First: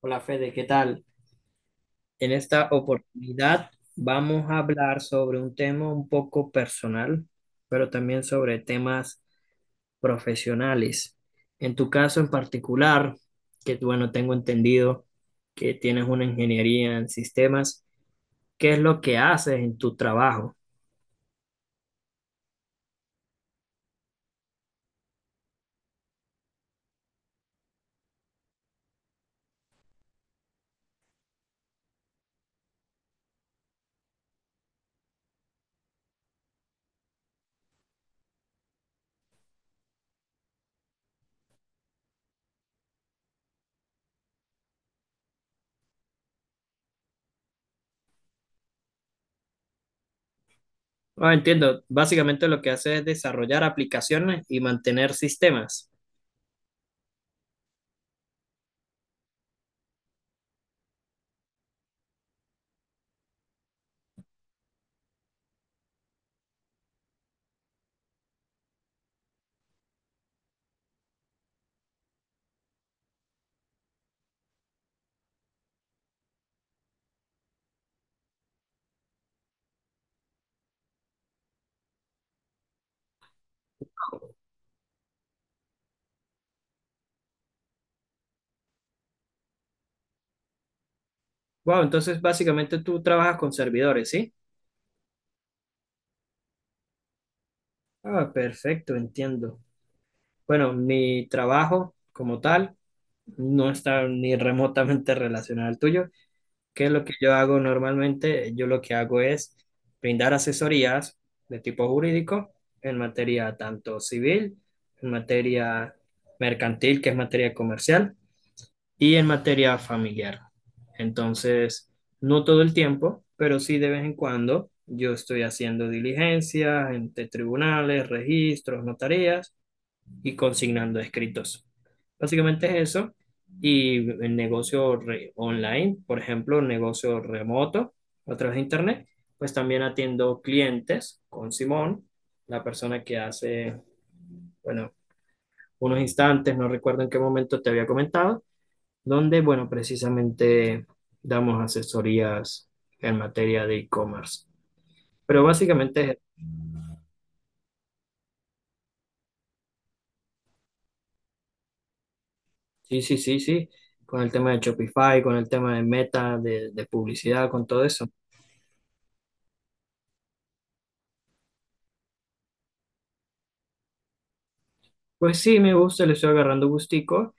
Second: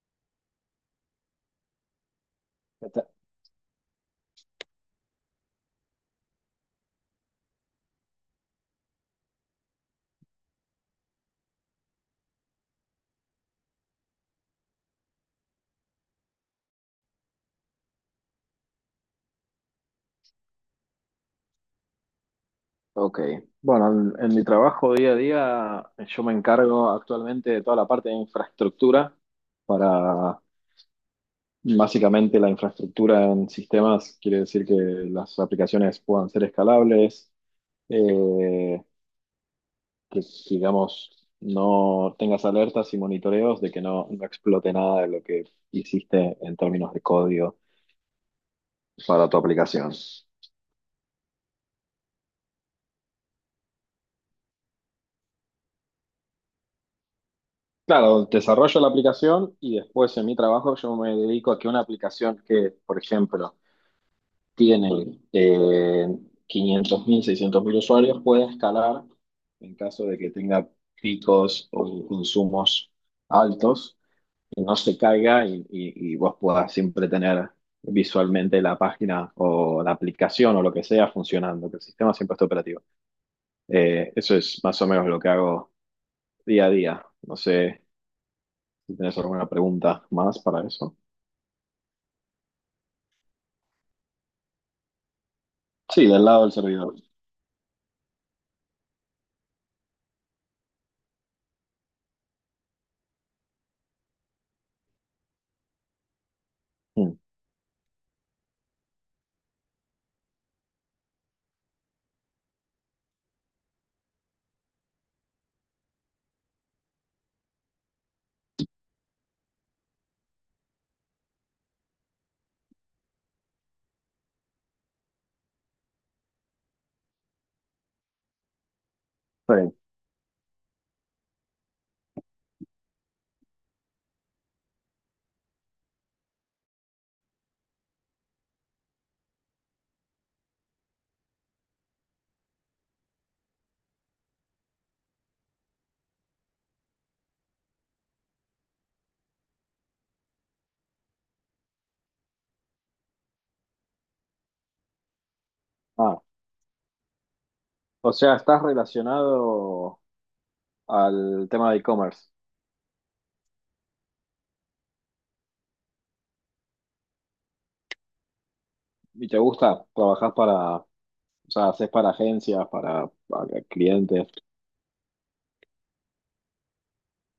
Hola Fede, ¿qué tal? En esta Está- oportunidad vamos a hablar sobre un tema un poco personal, pero también sobre temas profesionales. En tu caso en particular, que bueno, tengo entendido que tienes una ingeniería en sistemas, ¿qué es lo que haces en tu trabajo? Ok, bueno, en mi trabajo día a día yo me encargo actualmente de toda la parte de infraestructura para básicamente la infraestructura en sistemas, quiere decir que las aplicaciones puedan ser escalables, eh, que digamos no tengas alertas y monitoreos de que no explote nada de lo que hiciste en términos de código para tu aplicación. Ah, entiendo, básicamente lo que haces es desarrollar aplicaciones y mantener sistemas. Claro, desarrollo la aplicación y después en mi trabajo yo me dedico a que una aplicación que, por ejemplo, tiene quinientos mil, seiscientos mil usuarios pueda escalar en caso de que tenga picos o consumos altos y no se caiga y vos puedas siempre tener visualmente la página o la aplicación o lo que sea funcionando, que el sistema siempre esté operativo. Eso es más o menos lo que hago día a día. No sé si tienes alguna pregunta más para eso. Wow, entonces básicamente tú trabajas con servidores, ¿sí? Sí, del lado del servidor. Ah, perfecto, entiendo. Bueno, mi trabajo como tal no está ni remotamente relacionado al tuyo. ¿Qué es lo que Mm, yo hago normalmente? Yo lo que hago es brindar asesorías de tipo jurídico en materia tanto civil, en materia mercantil, que es materia comercial, y en materia familiar. Entonces, no todo el tiempo, pero sí de vez en cuando yo estoy haciendo diligencias entre tribunales, registros, notarías está bien. y consignando escritos. Básicamente es eso. Y el negocio online, por ejemplo, negocio remoto a través de internet, pues también atiendo clientes con Simón, la persona que hace, bueno, unos instantes, no recuerdo en qué momento te había comentado, donde, bueno, precisamente damos asesorías en materia de e-commerce. Pero básicamente, Ah, o sea, estás relacionado al tema de e-commerce sí, sí, sí, sí, con el tema de Shopify, con el tema de Meta, de publicidad, con todo eso. y te gusta, trabajas o sea, haces para agencias, para clientes. Pues sí, me gusta, le estoy agarrando gustico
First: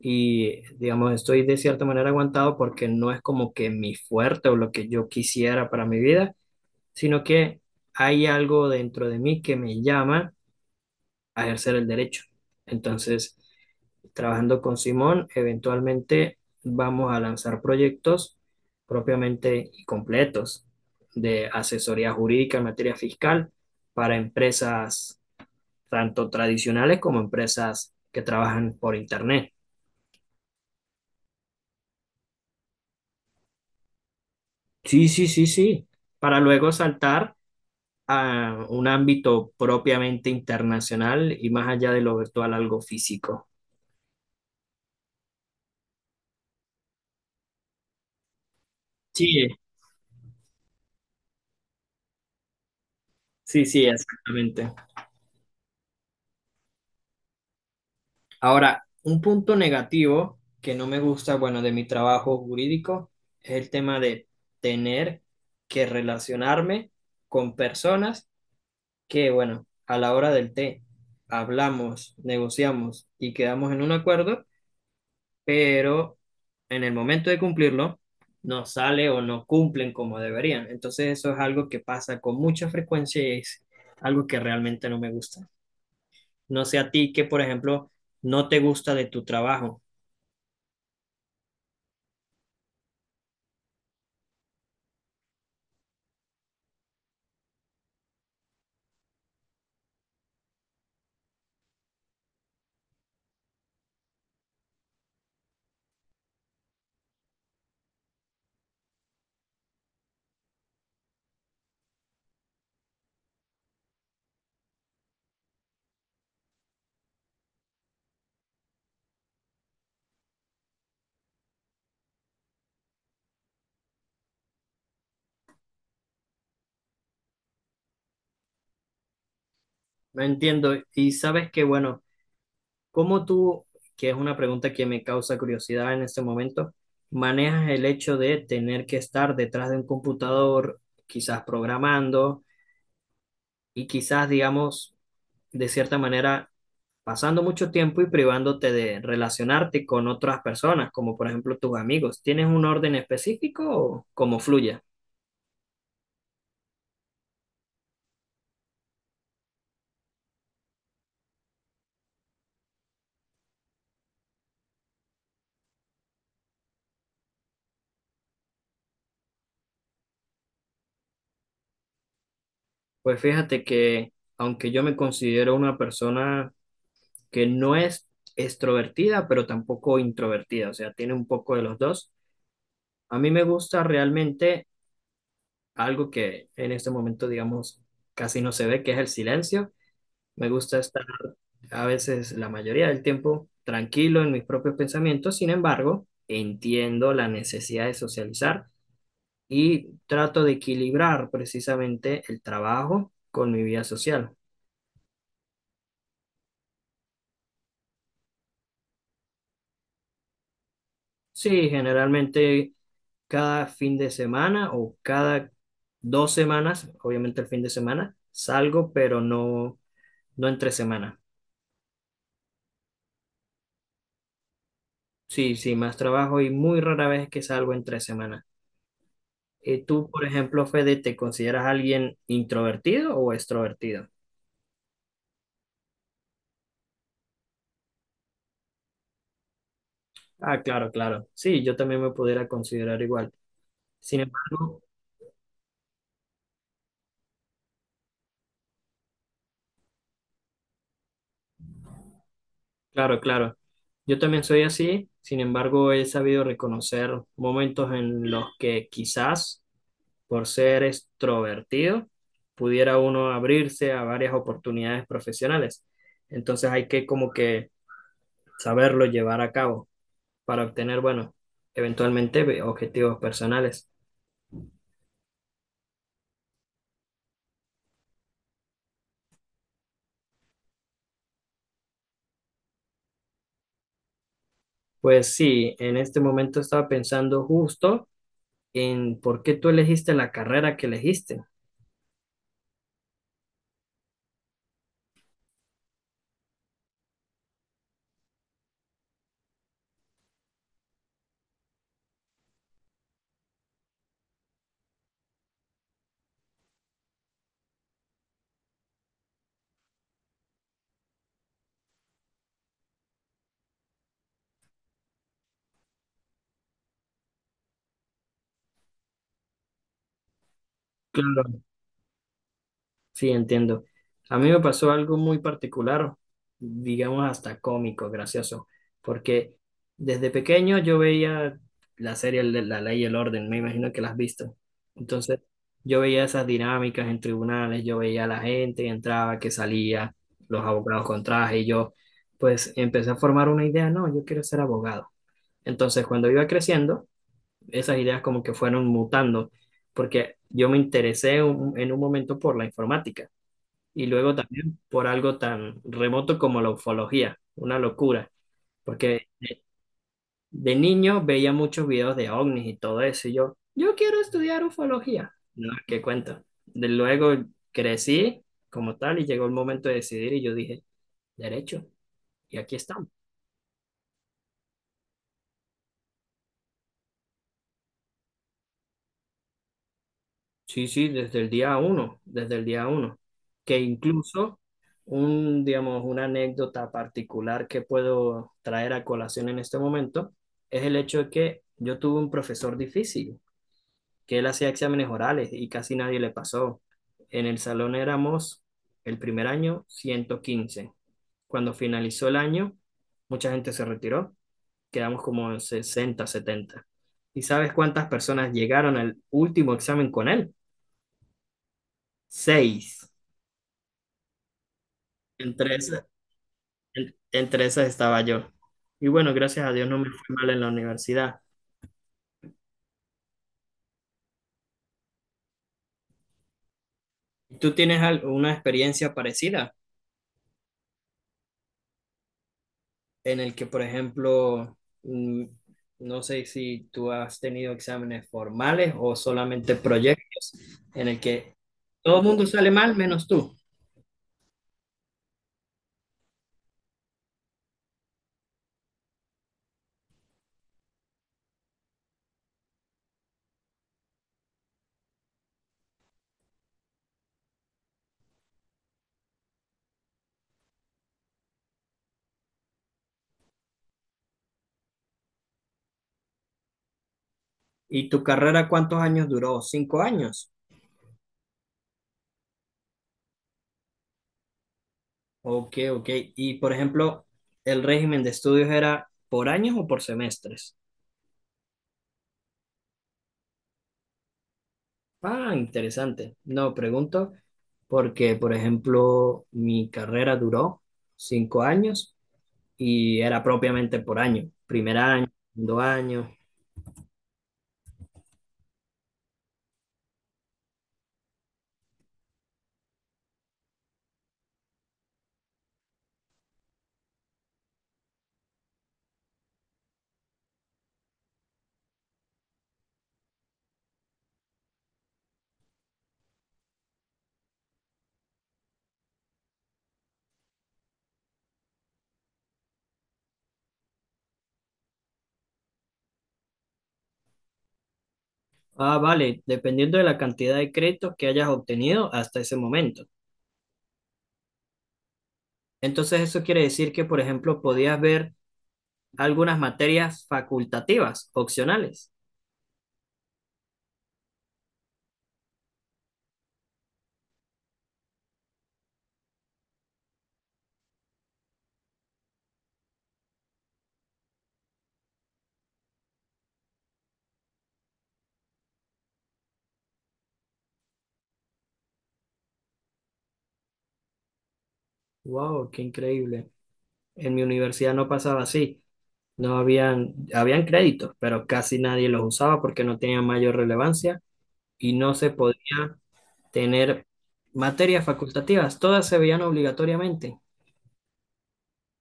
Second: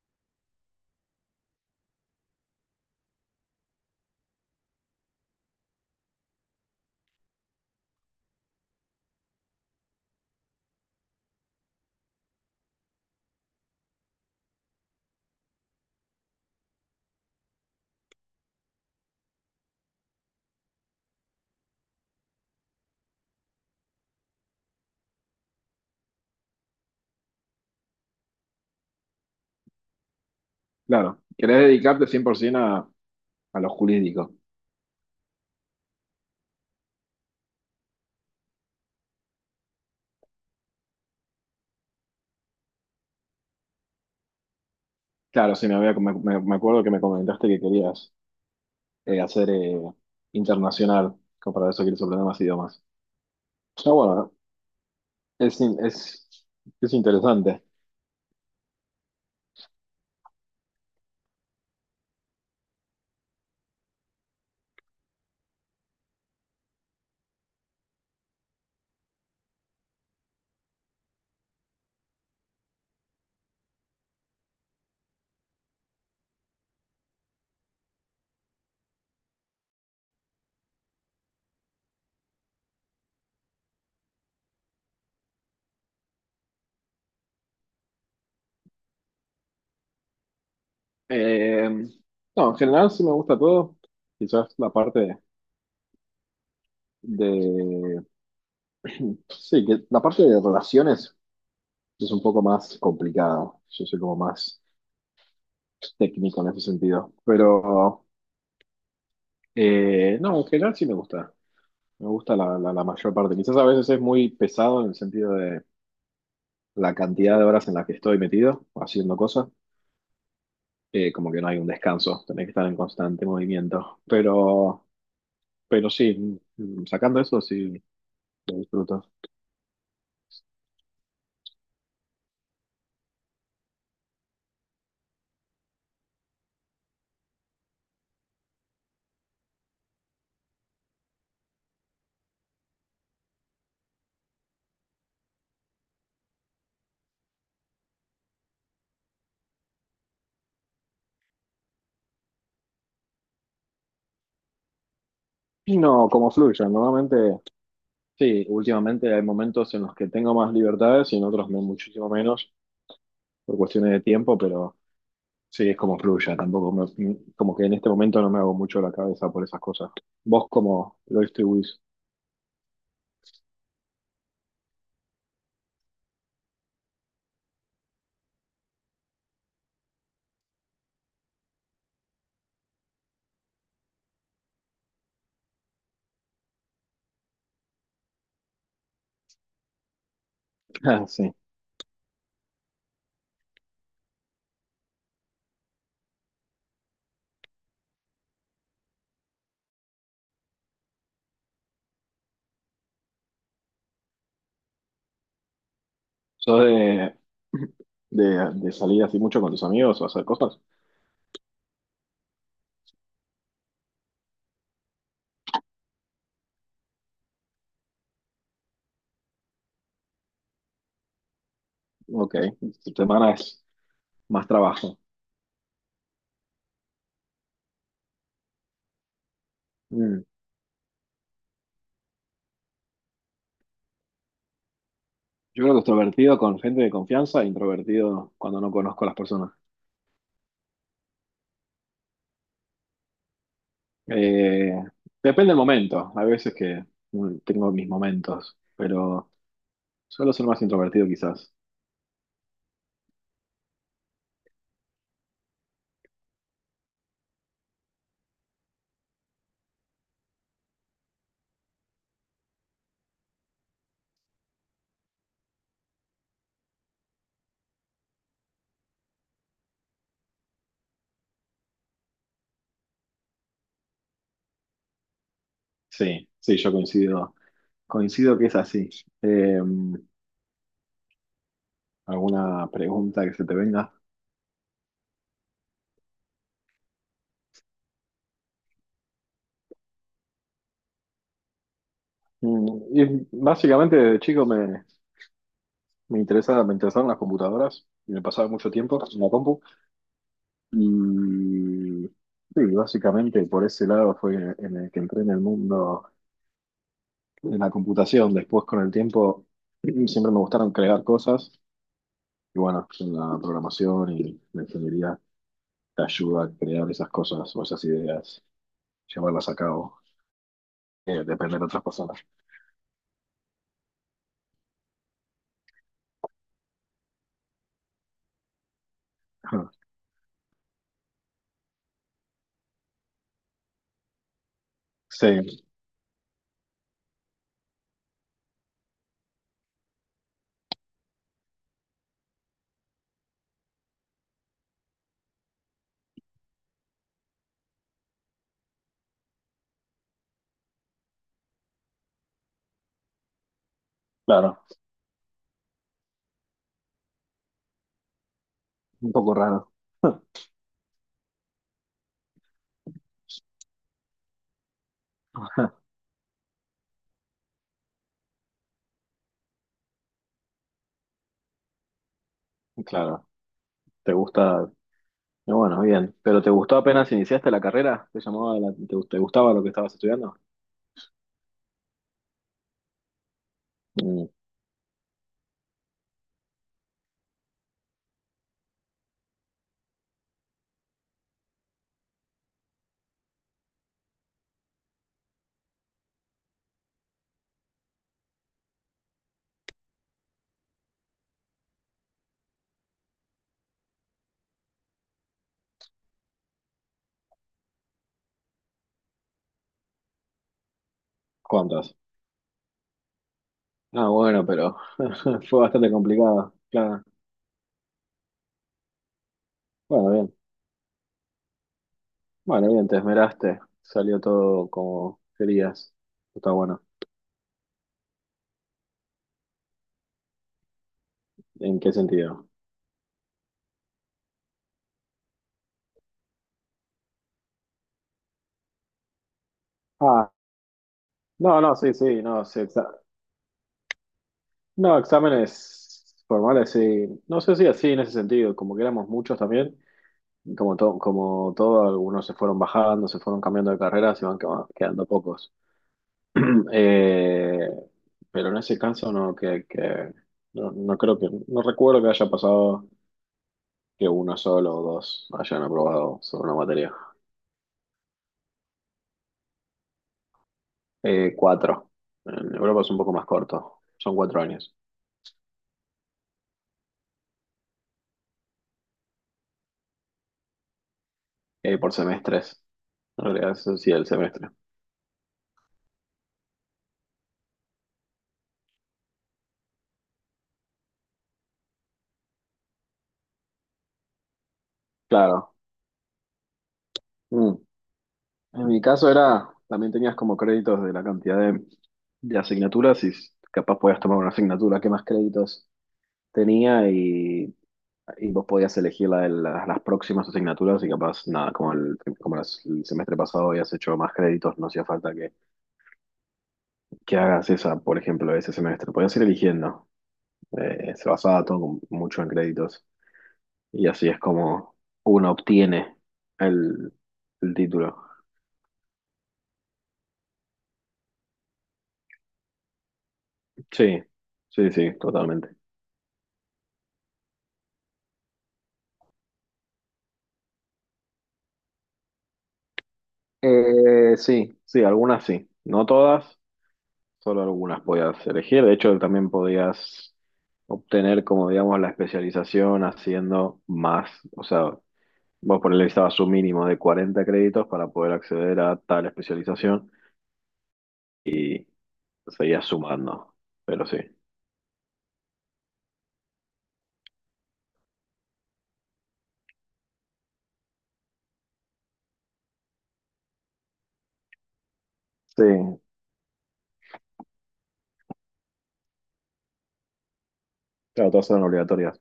y digamos, estoy de cierta manera aguantado porque no es como que mi fuerte o lo que yo quisiera para mi vida, sino que hay algo dentro de mí que me llama a ejercer el derecho. Entonces, trabajando con Simón, eventualmente vamos a lanzar proyectos propiamente y completos de asesoría jurídica en materia fiscal para empresas tanto tradicionales como empresas que trabajan por Internet. Claro, querés dedicarte 100% a lo jurídico. Sí, sí, sí, sí, para luego saltar a un ámbito propiamente internacional y más allá de lo virtual, algo físico. Claro, sí, me acuerdo que me comentaste que querías Sí, hacer internacional, como para eso quieres aprender más idiomas. sí, sí, Está bueno, exactamente. es, in- es, es interesante. Ahora, un punto negativo que no me gusta, bueno, de mi trabajo jurídico es el tema de tener que relacionarme con personas que, bueno, a la hora del té hablamos, negociamos y quedamos en un acuerdo, pero en el momento de cumplirlo no sale o no cumplen como deberían. Entonces eso es algo que pasa con mucha frecuencia y es algo que realmente no me gusta. No sé a ti que, por ejemplo, no te gusta de tu trabajo. Eh, no, en general sí me gusta todo. Quizás la parte de… Sí, que la parte de relaciones es un poco más complicada. Yo soy como más técnico en ese sentido. Pero no, en general sí me gusta. Me gusta la mayor parte. Quizás a veces es muy pesado en el sentido de la cantidad de horas en las que estoy metido haciendo cosas. Como que no hay un descanso. Tenés que estar en constante movimiento. Pero sí, sacando eso sí lo disfruto. No entiendo. Y sabes que, bueno, ¿cómo tú, que es una pregunta que me causa curiosidad en este momento, manejas el hecho de tener que estar detrás de un computador, quizás programando y quizás, digamos, de cierta manera, pasando mucho tiempo y privándote de relacionarte con otras personas, como por ejemplo tus amigos? ¿Tienes un orden específico o cómo fluye? Y no, como fluya. Normalmente, sí, últimamente hay momentos en los que tengo más libertades y en otros muchísimo menos por cuestiones de tiempo, pero sí, es como fluya. Tampoco como que en este momento no me hago mucho la cabeza por esas cosas. ¿Vos cómo lo distribuís? Pues fíjate que, aunque yo me considero una persona que no es extrovertida, pero tampoco introvertida, o sea, tiene un poco de los dos. A mí me gusta realmente algo que en este momento, digamos, casi no se ve, que es el silencio. Me gusta estar Ah, sí. a veces la mayoría del tiempo tranquilo en mis propios pensamientos. Sin embargo, entiendo la necesidad de socializar y trato de equilibrar precisamente el trabajo con mi vida social. ¿Sos de salir así mucho con tus amigos o hacer cosas? Sí, generalmente cada fin de semana o cada 2 semanas, obviamente el fin de semana, salgo, pero no, no entre semana. Ok, tu semana es más trabajo. Sí, sí, más trabajo y muy rara vez que salgo en 3 semanas. Tú, Mm. por ejemplo, Fede, ¿te consideras alguien introvertido o extrovertido? Yo creo que extrovertido con gente de confianza, introvertido cuando no conozco a las personas. Ah, claro, claro. Sí, yo también me pudiera considerar igual. Sin Eh, embargo, Depende del momento. A veces que tengo mis momentos, pero suelo ser más introvertido quizás. claro, claro. Yo también soy así, sin embargo, he sabido reconocer momentos en los que quizás, por ser extrovertido, pudiera uno abrirse a varias oportunidades profesionales. Entonces hay que como que saberlo llevar a cabo para obtener, bueno, eventualmente objetivos personales. Sí, sí, yo coincido. Coincido que es así. Eh, ¿Alguna pregunta que se te venga? Pues sí, en este momento estaba pensando justo en por qué tú elegiste la carrera que elegiste. Mm, y básicamente de chico me interesaron las computadoras y me pasaba mucho tiempo en la compu. Y sí, básicamente por ese lado fue en el que entré en el mundo de la computación. Después con el tiempo siempre me gustaron crear cosas. Y bueno, pues, en la programación y la ingeniería te ayuda a crear esas cosas o esas ideas, llevarlas a cabo, depender Claro, de otras personas. sí, entiendo. A mí me pasó algo muy particular, digamos hasta cómico, gracioso, porque desde pequeño yo veía la serie de La Ley y el Orden, me imagino que la has visto. Entonces, Sí, yo veía esas dinámicas en tribunales, yo veía a la gente que entraba, que salía, los abogados con traje, y yo pues empecé a formar una idea, no, yo quiero ser abogado. Entonces, cuando iba creciendo, esas ideas como que fueron mutando, porque yo me interesé en un momento por la informática. Y luego claro, también por algo tan remoto como la ufología, una locura, un porque poco de, raro. de niño veía muchos videos de ovnis y todo eso, y yo quiero estudiar ufología. No, qué cuento. De luego crecí como tal y llegó el momento de decidir y yo dije, derecho, y aquí estamos. Claro, te gusta, y bueno, bien, pero ¿te gustó apenas iniciaste la carrera? ¿Te llamaba te gustaba lo que estabas estudiando? Sí, sí, desde el día uno, desde el día uno. Que Mm, incluso digamos, una anécdota particular que puedo traer a colación en este momento es el hecho de que yo tuve un profesor difícil, que él hacía exámenes orales y casi nadie le pasó. En el salón éramos el primer año 115. Cuando finalizó el año, mucha gente se retiró, quedamos como en 60, 70. ¿Y sabes cuántas personas llegaron al último examen con él? ¿cuántas? Seis. Ah, bueno, pero fue Entre bastante esas, complicado, claro. Entre esas estaba yo. Y bueno, gracias a Dios no me Bueno, bien, fue mal en la universidad. bueno, bien, te esmeraste, salió todo como querías, está bueno. ¿Tú tienes una experiencia parecida ¿En qué sentido? en el que, por ejemplo, mm, no sé si tú has tenido exámenes formales o solamente Ah, proyectos en el que no, sí, todo sí, el no, mundo sí, sale mal menos tú? no, exámenes formales, sí. No sé si así en ese sentido, como que éramos muchos también, y como todo, algunos se fueron bajando, se fueron cambiando de carreras y van quedando pocos. Eh, pero en ese caso no, que no, no creo que, no recuerdo que haya pasado que uno solo o dos hayan aprobado sobre una materia. ¿Y tu carrera cuántos años duró? ¿5 años? Cuatro. En Europa es un poco más corto, son cuatro años, Ok, ok. Y, por ejemplo, ¿el régimen de estudios era por años o por semestres? Por semestres. En realidad es así el semestre. Ah, interesante. No, pregunto porque, por ejemplo, mi carrera duró 5 años y era propiamente por año, primer año, Claro. segundo año. Mm. En mi caso era, también tenías como créditos de la cantidad de asignaturas y capaz podías tomar una asignatura que más créditos tenía y vos podías elegir las próximas asignaturas y capaz, nada, como el semestre pasado habías hecho más créditos, no hacía falta que hagas esa, por ejemplo, ese semestre. Podías ir eligiendo. Se basaba mucho en créditos y así es como uno obtiene el, el título. Ah, vale, dependiendo de la cantidad de créditos que hayas obtenido hasta ese momento. Sí, sí, sí, totalmente. Entonces, eso quiere decir que, por ejemplo, podías ver algunas materias facultativas, opcionales. Sí, sí, algunas sí. No todas, solo algunas podías elegir. De hecho, también podías obtener, como digamos, la especialización haciendo más. O sea, vos por ahí necesitabas un mínimo de 40 créditos para poder acceder a tal especialización y seguías sumando. Pero sí. Wow, qué increíble. En mi universidad no pasaba así. No habían, habían créditos, pero casi nadie los usaba porque no tenían mayor relevancia y no se Sí, podía tener materias facultativas, todas se veían obligatoriamente. claro, todas eran obligatorias.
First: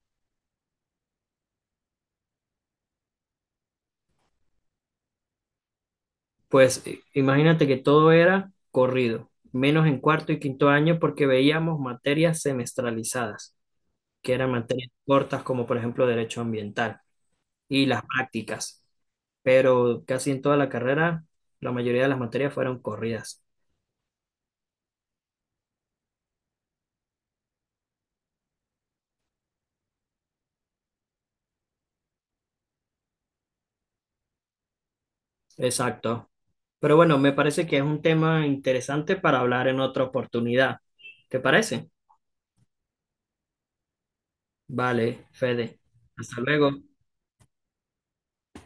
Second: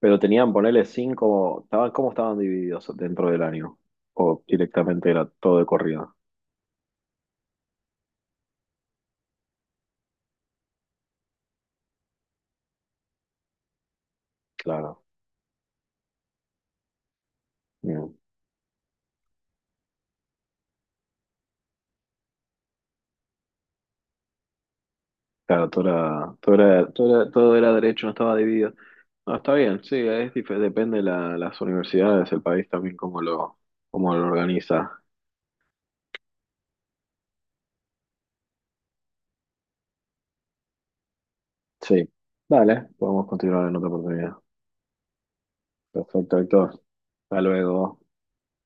Pero tenían, ponerle cinco, estaban, ¿cómo estaban divididos dentro del año? O directamente era todo de corrido. Pues imagínate que todo era corrido, menos en cuarto y quinto año porque veíamos materias semestralizadas, que eran materias Claro. cortas como por ejemplo derecho ambiental y las Bien. prácticas. Pero casi en toda la carrera la mayoría de las materias fueron corridas. Claro, todo era derecho, no estaba dividido. No, está bien, sí, es, depende de las universidades, el país también cómo lo organiza. Exacto. Pero bueno, me parece que es un tema interesante para hablar en otra oportunidad. ¿Te parece? Sí, dale, podemos continuar en otra oportunidad. Vale, Fede. Hasta Perfecto, luego. Héctor. Hasta luego.